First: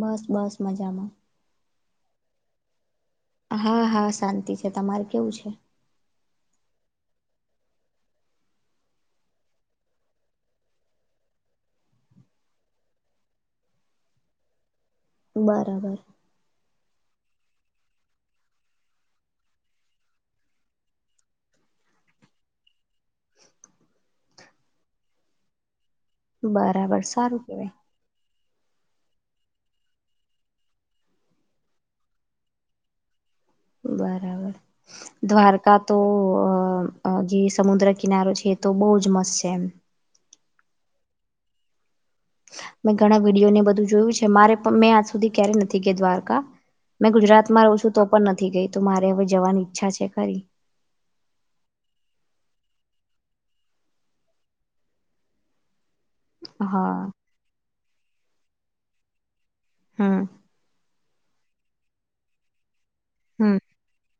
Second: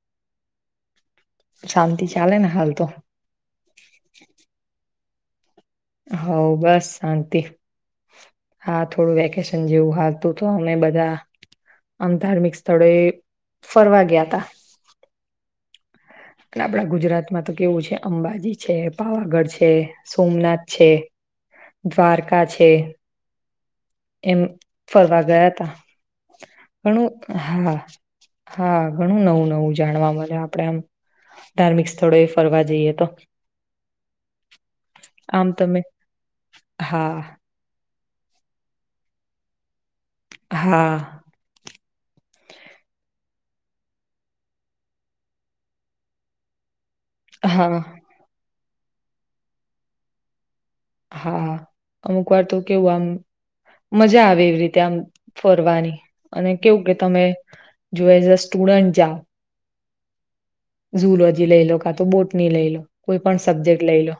બસ બસ મજામાં. શાંતિ ચાલે ને હાલ તો. હા હા શાંતિ છે, તમારે કેવું છે? હ બસ શાંતિ. હા થોડું વેકેશન જેવું હાલતું તો અમે બધા આમ ધાર્મિક સ્થળો એ ફરવા ગયા ત્યા. બરાબર. આપડા ગુજરાતમાં તો કેવું છે અંબાજી છે પાવાગઢ છે સોમનાથ છે. દ્વારકા છે. એમ ફરવા ગયા ત પણ બરાબર હ સારું કેવાય. હા. હા ઘણું નવું નવું જાણવા મળે આપડે આમ. ધાર્મિક સ્થળો એ ફરવા જઈએ તો. બરાબર આમ તમે દ્વારકા તો અ હા જે સમુદ્ર કિનારો છે એ તો બહુજ મસ્ત છે એમ. હા. મેં ઘણા વિડીયોને બધું જોયું છે મારે પણ મેં આજ સુધી ક્યારેય નથી કે દ્વારકા. મેં ગુજરાતમાં હા રહું છું તો પણ નથી ગઈ તું મારે હવે જવાની ઈચ્છા છે ખરી હા અમુક વાર તો કેવું આમ મજા આવે એવી રીતે આમ ફરવાની અને કેવું કે હા તમે જો એઝ અ સ્ટુડન્ટ જાઓ હા ુલોજી લઈ લો કા તો બોટની લઈ લો કોઈ પણ હમ સબ્જેક્ટ લઈ લો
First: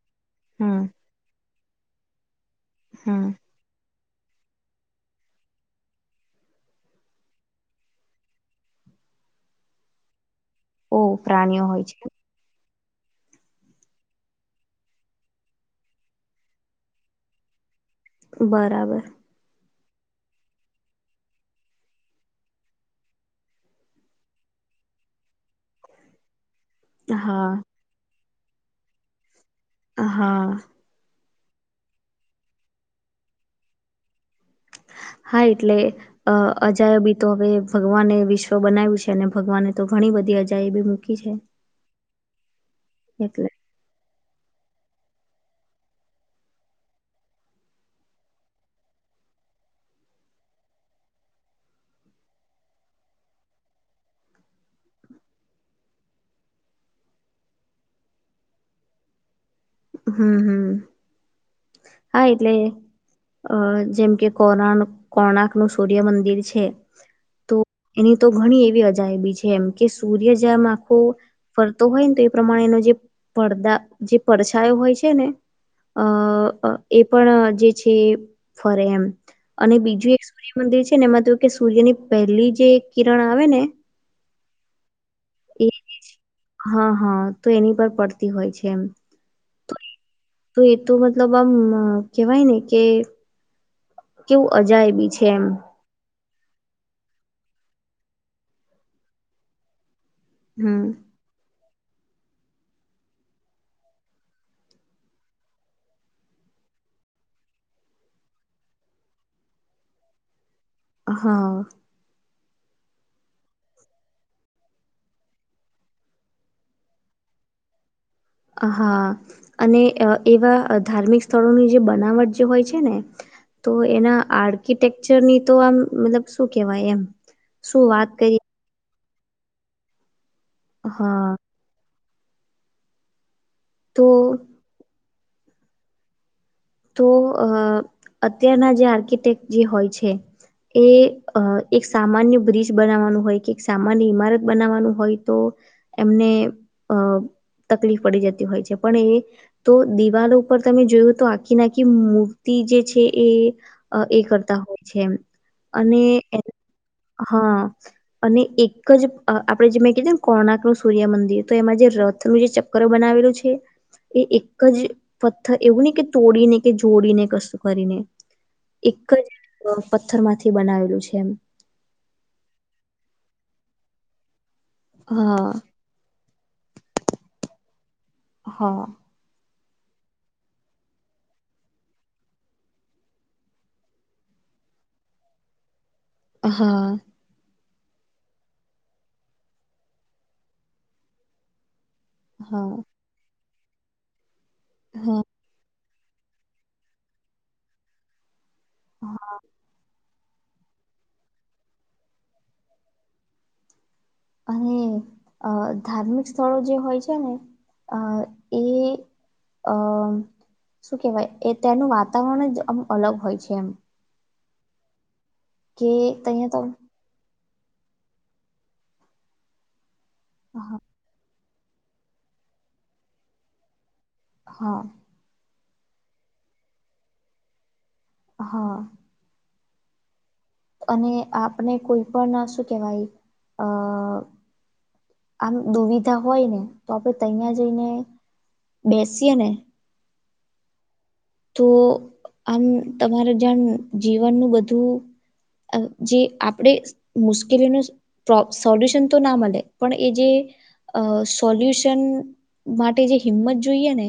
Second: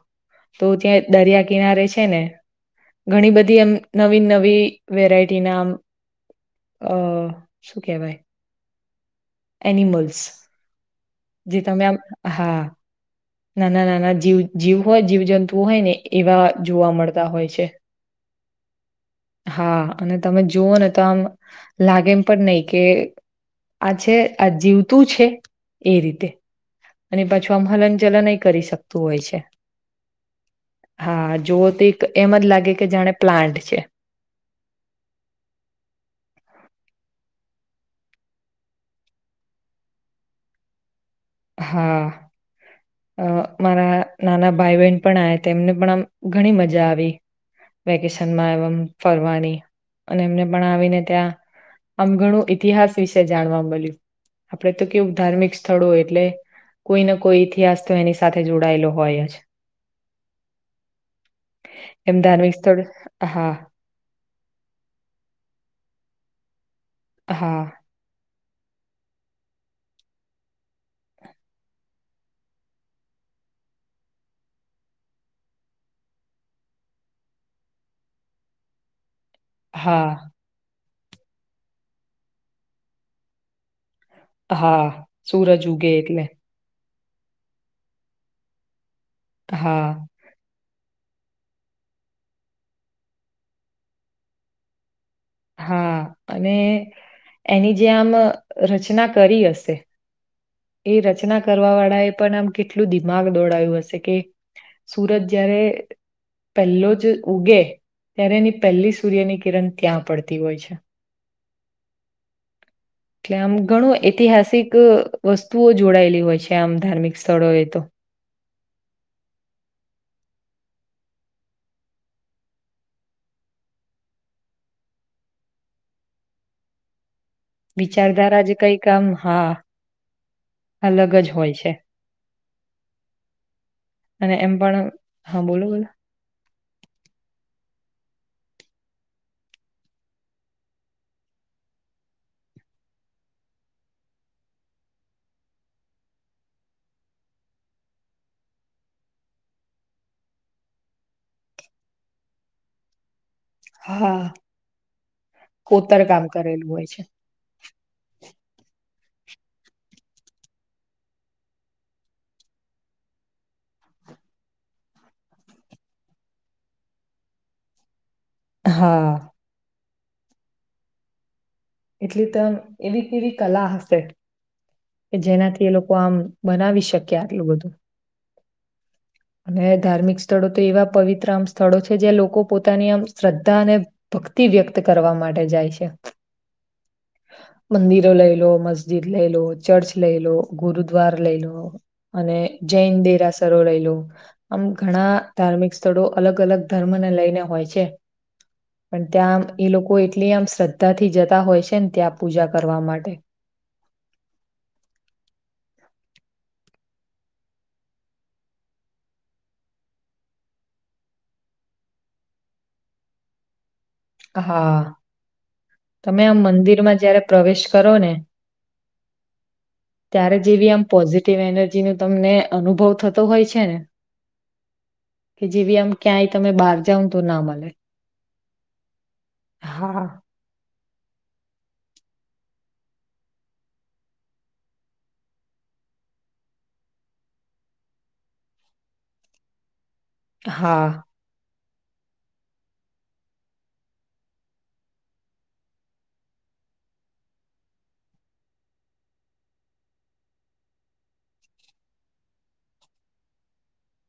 તો હમ ત્યાં દરિયા કિનારે છે ને હમ. ઘણી બધી એમ નવી નવી વેરાયટી ના આમ અ શું કેહેવાય એનિમલ્સ ઓ જે પ્રાણીઓ હોય તમે આમ છે હા નાના નાના જીવ જીવ હોય જીવ જંતુ હોય ને એવા જોવા મળતા હોય છે બરાબર હા અને તમે જુઓ ને તો આમ લાગે એમ પણ નહી કે આ છે આ જીવતું છે એ રીતે અને હા પાછું આમ હલન ચલનય કરી શકતું હોય છે હા હા જોવો તો એક એમ જ લાગે કે જાણે પ્લાન્ટ છે હા એટલે અ અજાયબી તો હવે ભગવાને વિશ્વ બનાવ્યું છે અને ભગવાને તો ઘણી બધી દી જાય બ હા અ એટલે મારા નાના ભાઈ બહેન પણ આ તેમને પણ આમ ઘણી મજા આવી વેકેશનમાં એ ફરવાની અને એમને પણ આવીને ત્યાં આમ ઘણું ઈતિહાસ વિશે જાણવા મળ્યું આપડે તો કેવું ધાર્મિક સ્થળો એ એટલે કોઈને કોઈ ઇતિહાસ તો એની સાથે જોડાયેલો હોય જ હમ હમ એમ હા ધાર્મિક એટલે સ્થળ હા અ જેમ કે કો કોણાક નું સૂર્યમંદિર છે તો હા એની તો ઘણી એવી અજાયબી છે એમ કે સૂર્ય જેમ આખો ફરતો હોય ને તો એ પ્રમાણે એનો જે પડદા જે પડછાયો હોય છે ને અ એ પણ જે છે ફરે એમ અને બીજું એ હા સૂર્યમંદિર છે એમાં તોું કે સૂર્યની પહેલી જે કિરણ આવે ને હા એ સુૂરજ ઉગે એટલે હા હા તો એની પર પડતી હોય છે એમ હા તો એ તો મતલબ આમ કેહેવાય ને કે કેવું અજાયબી છે કેમ હા અને એની જે આમ રચના કરી હશે હમ એ રચના કરવા વાળા એ પણ આમ કેટલું દિમાગ દોડાયું હશે કે સુરત જયારે પહેલો જ ઉગે ત્યારે એની પહેલી સૂર્યની કિરણ ત્યાં પડતી હોય છે હા એટલે આમ ઘણું ઐતિહાસિક વસ્તુઓ જોડાયેલી હોય છે આમ ધાર્મિક સ્થળોએ તો હા અને એવા ધાર્મિક સ્થળોની જે બનાવટ જે હોય છે ને તો એના આર્કિટેકચરની તો આમ મતલબ શું કેવાય એમ શું વાત વિચારધારા કરીએ જ કઈકામ હા અલગ હા જ હોય છે તો અને એમ પણ હા બોલો બોલો તો અ અત્યારના જે આર્કિટેક્ટ જે હોય છે એ એક સામાન્ય બ્રિજ બનાવવાનું હોય કે એક સામાન્ય ઈમારત બનાવવાનું હોય તો એમને અ તકલીફ પડી જતી હોય છે પણ એ તો દિવાલો ઉપર તમે જોયું તો કે નકી મૂર્તિ જે છે એ એ હા કરતા હોય છે અને કોતર કામ કરેલું હોય છે હા અને એક એક જ આપણે જે મેં કીધે ને કોણાક નું સૂર્યમંદિર તો એમાં જે રથનું જે ચક્કર બનાવેલું છે એ એક જ પથ્થર એવું નહી કે તોડીને કે જોડીને કશું કરીને એક હા જ પથ્થર માંથી બનાવેલું છે એમ એટલી ત એવી કેવી કલા હશે કે હા જેનાથી એ લોકો આમ બનાવી શક્યા આટલું બધું હા અને ધાર્મિક સ્થળો તો એવા પવિત્ર આમ સ્થળો છે જે્યાં લોકો પોતાની આમ શ્રદ્ધા અને ભક્તિ વ્યક્ત કરવા માટે જાય છે હા મંદિરો લઈ લો મસ્જિદ લઈ લો ચર્ચ લઈ લો ગુરુદ્વાર લઈ લો અને હા જૈન દેરાસરો લઈલું આમ ઘણા હા ધાર્મિક સ્થળો અલગ અલગ ધર્મને લઈને હોય છે પણ હા ત્યાં એ લોકો એ એટલી આમ શ્રદ્ધા થી જતા હોય છે ને ત્યાં પૂજા કરવા માટે અને અ ધાર્મિક સ્થળો જે હોય છે ને અ એ અમ શું કેહેવાય એ તેનું વાતાવરણ જ આમ અલગ હોય છે એમ હા કે તમે આમ તહીંયા તો મંદિરમાં જયારે પ્રવેશ કરો ત હા જેમ એનર્જી નો તમને અનુભવ થતો હોય છે ને હા કે જેવી આમ ક્યાંય તમે બહાર જાાવ તું ના મળે હા હા અને આપણે કોઈ પણ શું કેહેવાય અ આમ દુવિધા હોય ને તો આપડે તહયા જઈને બેસી્ય ને હા તો આમ તમારે જાણ જીવનનું બધું જે આપણે મુશ્કેલીનુંો સોલ્યુશન તો ના મળે પણ એ જે અ સોલ્યુશન માટે જે હિંમત જોઈએ ને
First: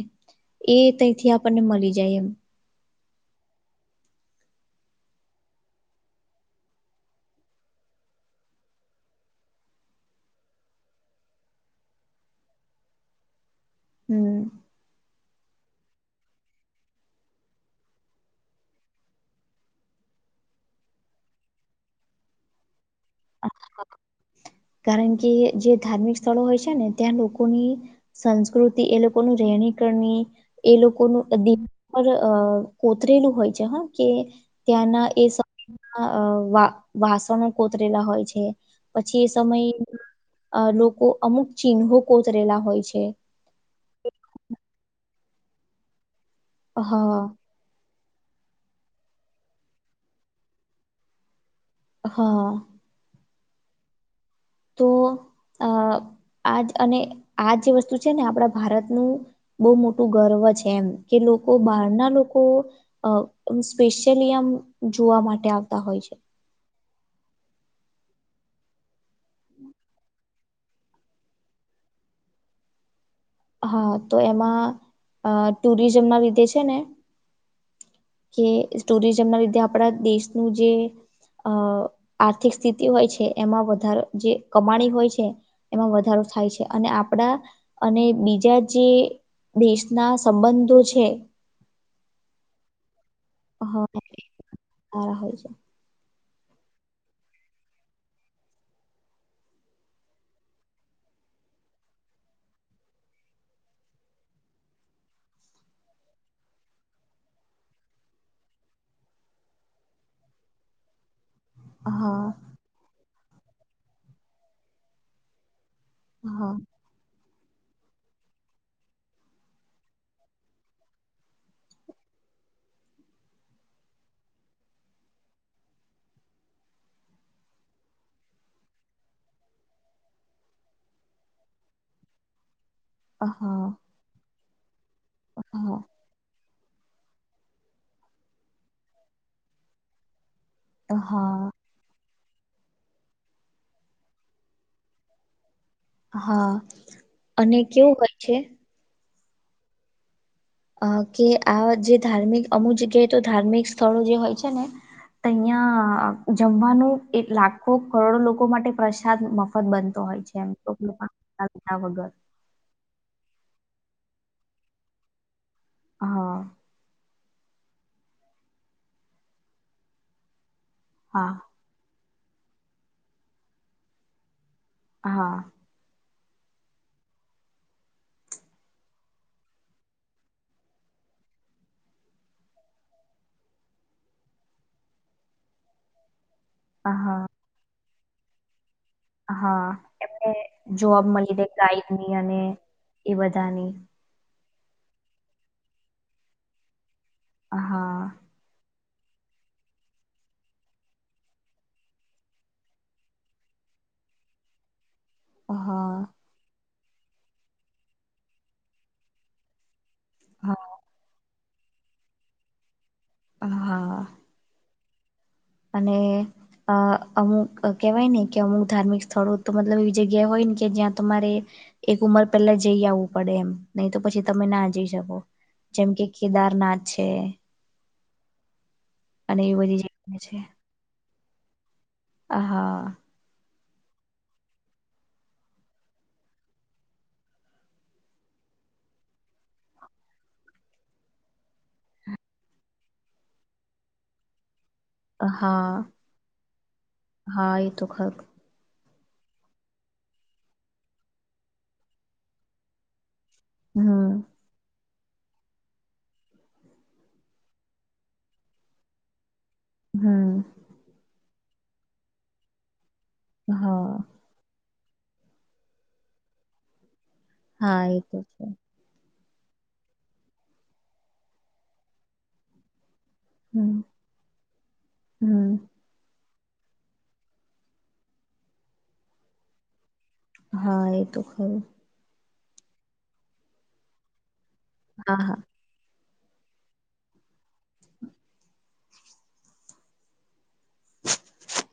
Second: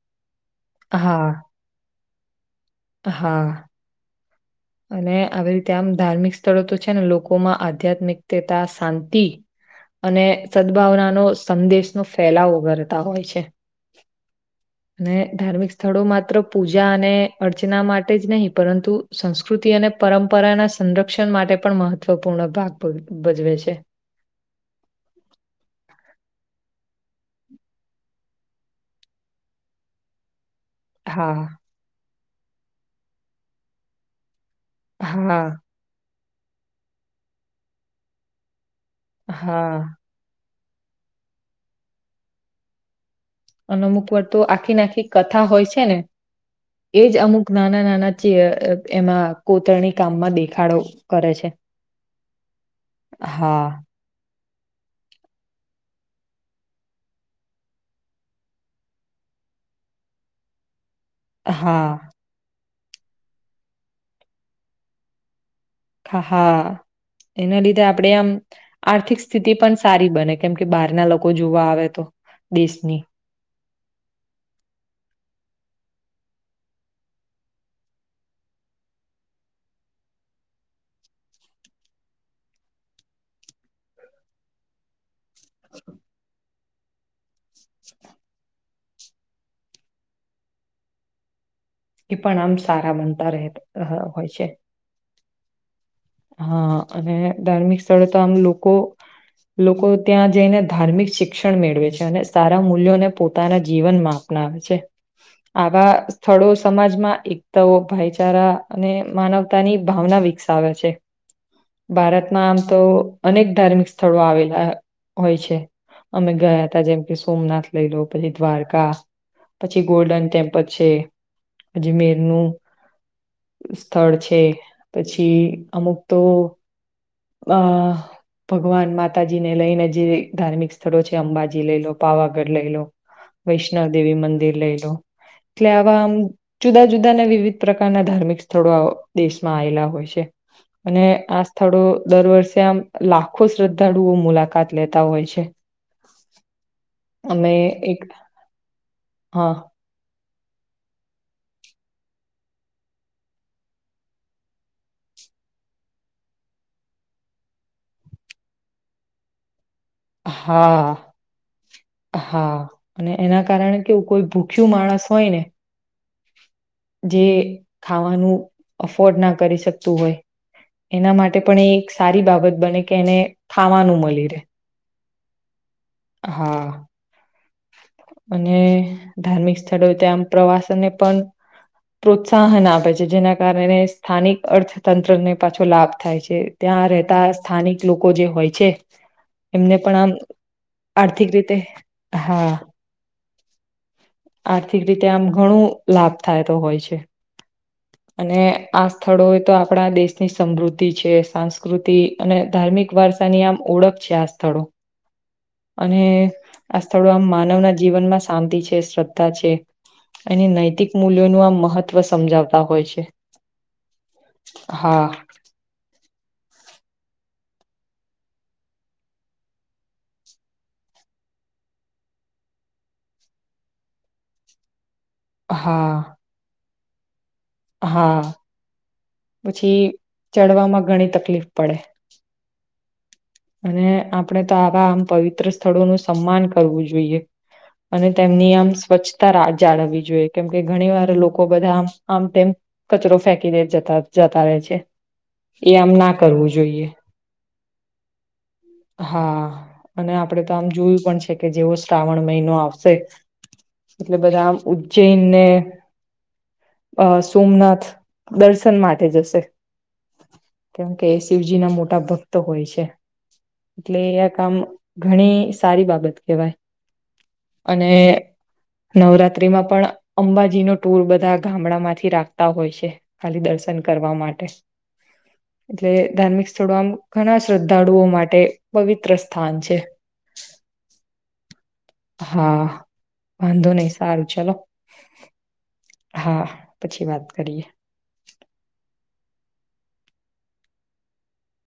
એ હા, તથી આપણને મળી જાય એમ હા અને આવી રીતે આમ ધાર્મિક સ્થળો તો છે ને લોકોમાં આધ્યાત્મિકતા શાંતિ અને સદભાવનાનો સંદેશનોો ફેલાવો કરતા હોય છે હમ અને ધાર્મિક સ્થળો માત્ર પૂજા અને અર્ચના માટે જ નહીં પરંતુ સંસ્કૃતિ અને પરંપરાના સંરક્ષણ માટે પણ મહત્વપૂર્ણ ભાગ ભજવે છે કારણ કે જે ધાર્મિક સ્થળો હોય છે છે ને ત્યાં લોકોની સંસ્કૃતિ એ લોકો ન રહેણી કરણી એ લોકોનું હા, દિનર કોતરેલું હોય છે હ કે ત્યાંના એ હા, વાસણો કોતરેલા હોય છે પછી એ સમયે હા અ લોકો અમુક ચિહ્નો કોતરેલા હોય છે અને અમુક વાર તો આખી નાખી કથા હોય છે ને એજ હા અમુક નાના નાના ી એમાં કોતરની કામમાં દેખાડો કરે છે હા હા તો અ આજ અને આ જે વસ્તુ છે ને આપણા ભારતનું બહુ મોટું ગર્વ પછ એમ. કે લોકો હા બહારના લોકો સ્પેશિયલી આમ જોવા માટે આવે. ખ હા. એના લીધે આપણેે આમ આર્થિક સ્થિતિ પણ સારી બને કેમ કે બહારના લોકો જોવા આવે તો. દેશની. હા તો એમાં ટુરિઝમ ના લીધે છે ને. કે ટુરિઝમ ના લીધે આપણા દેશનું જે. અ આર્થિક સ્થિતિ હોય છે એમાં વધારો જે કમાણી હોય છે એમાં વધારો. થાય છે અને આપડા અને. બીજા જે દેશના સંબંધો છે. એ પણ આમ સારા બનતા રહે હ હોય છે. સારા હોય છે હા અને ધાર્મિક સ્થળે તો આમ લોકો. લોકો ત્યાં જઈને ધાર્મિક શિક્ષણ મેળવે છે અને સારા મૂલ્યોને પોતાના જીવનમાં. અપનાવે છે. આવા સ્થળો સમાજમાં એકતાઓ ભાઈચારા અને માનવતાની ભાવના. વિક્સ આવે છે. હા ભારતમાં આમ તો અનેક ધાર્મિક સ્થળો આવેલા હોય છે. અમે હા ગયા હતા જેમ કે, સોમનાથ લઈ લો પછી દ્વારકા પછી ગોલ્ડન ટેમ્પલ છે. અજમેર નું સ્થળ છે પછી. અમુક તો આ. ભગવાન માતાજીને લઈને જે ધાર્મિક સ્થળો છે અંબાજી લઈ લો પાવાગઢ લઈ લો. હા વૈષ્ણવ દેવી મંદિર લઈ લો એટલે હા આવા આમ- જુદા જુદાને વિવિધ પ્રકારના ધાર્મિક સ્થળો દેશમાં આવેલા હોય છે. અને આ હા સ્થળો, દર વર્ષે આમ લાખો શ્રદ્ધાળુઓ મુલાકાત લેતા હોય છે. હા અમે અને કેવું એક હોય છે. હા. અ કે આ જે ધાર્મિક અમુક જગ્યાએ તો ધાર્મિક સ્થળો જે હોય છે ને. તો અહં જમવાનું લાખો કરોડો લોકો માટે પ્રસાદ મફ. બનતો હોય છે એમ તો. હા લીધા વગર હા અને એના કારણે કેવ કોઈ ભૂખ્યું માણસ હોય ને. હા જે ખાવાનું અફોર્ડ ના કરી શકતું હોય એના હા માટે પણ એ. સારી બાબત બને કે એને ખાવાનું મળી રહેે. હા હા અને ધાર્મિક સ્થળો ત્યાં આ પ્રવાસનને પણ પ્રોત્સાહન આપે છે જેના કારણે સ્થાનિક અર્થતંત્રને પાછો લાભ થાય છે. ત્યાં હા રહેતા સ્થાનિક લોકો જે હોય છે. હા પણ આમ એમને જોબ આર્થિક મળી દે રીતે ગાય ની, અને હા એ બધાની, આર્થિક રીતે આમ ઘણું લાભ થાયતો હોય છે. હા અને. આ સ્થળો તો આપણા દેશની સમૃદ્ધિ છે સાસ્કૃતિ અને ધાર્મિક વારસાની આમ. ઓળખ છે આ સ્થળો. હા. અને આ સ્થળો આમ માનવ ના જીવનમાં શાંતિ છે શ્રદ્ધા છે એની નૈતિક મૂલ્યોનું આમ. મહત્વ સમજાવતા હોય છે. હ હા. હા. હમ. અ અમુક કેહેવાય ને કે અમુક ધાર્મિક સ્થળો તો મતલબ એવી જગ્યા હોય ને કે જ્યાં તમારે એક ઉંમર પેલા જઈ આવવું પડે એમ નહી તો પછી તમે ના જઈ શકો. જેમ હા કે કેદારનાથ છે. હા, અને એ પછી બધી જગ્યા છે ચડવામાં ઘણી તકલીફ પડે. હા અને આપણે તો આવા આમ પવિત્ર સ્થળોનું સન્માન કરવું જોઈએ. અને તેમની આમ સ્વચ્છતાહ જાળવવી જોઈએ કેમકે ઘણીવાર લોકો બધા આમ આમ તેમ કચરો ફેંકીને જતા જતા રહે છે. હા, એ આમ ના કરવું જોઈએ હા એ તો ખક હા અને આપણેે તો આમ જોયું પણ છે કે જેવો શ્રાવણ મહિનો આવશે. એટલે હમ બધા આમ જૈનને, અ સોમનાથ દર્શન માટે જશે. હમ. કેમ કે શિવજી ના મોટા ભક્ત હોય છે, એટલે હા એ આ કામ ઘણી સારી બાબત કહેવાય, હા અને એ તો છે નવરાત્ર રાત્રીમાં પણ અંબાજી ન ટુર બધા ગામડા માંથી રાખતા હોય છે. ખાલી હમ દર્શન કરવા માટે, હમ એટલે ધાર્મિક સ્થળો આમ ઘણા શ્રદ્ધાળુઓ માટે પવિત્ર સ્થાન છે. હા એ તો ખર. હા, વાંધો નહી સારું ચલો હા હા. હા પછી વાત કરીએ. [inaudible]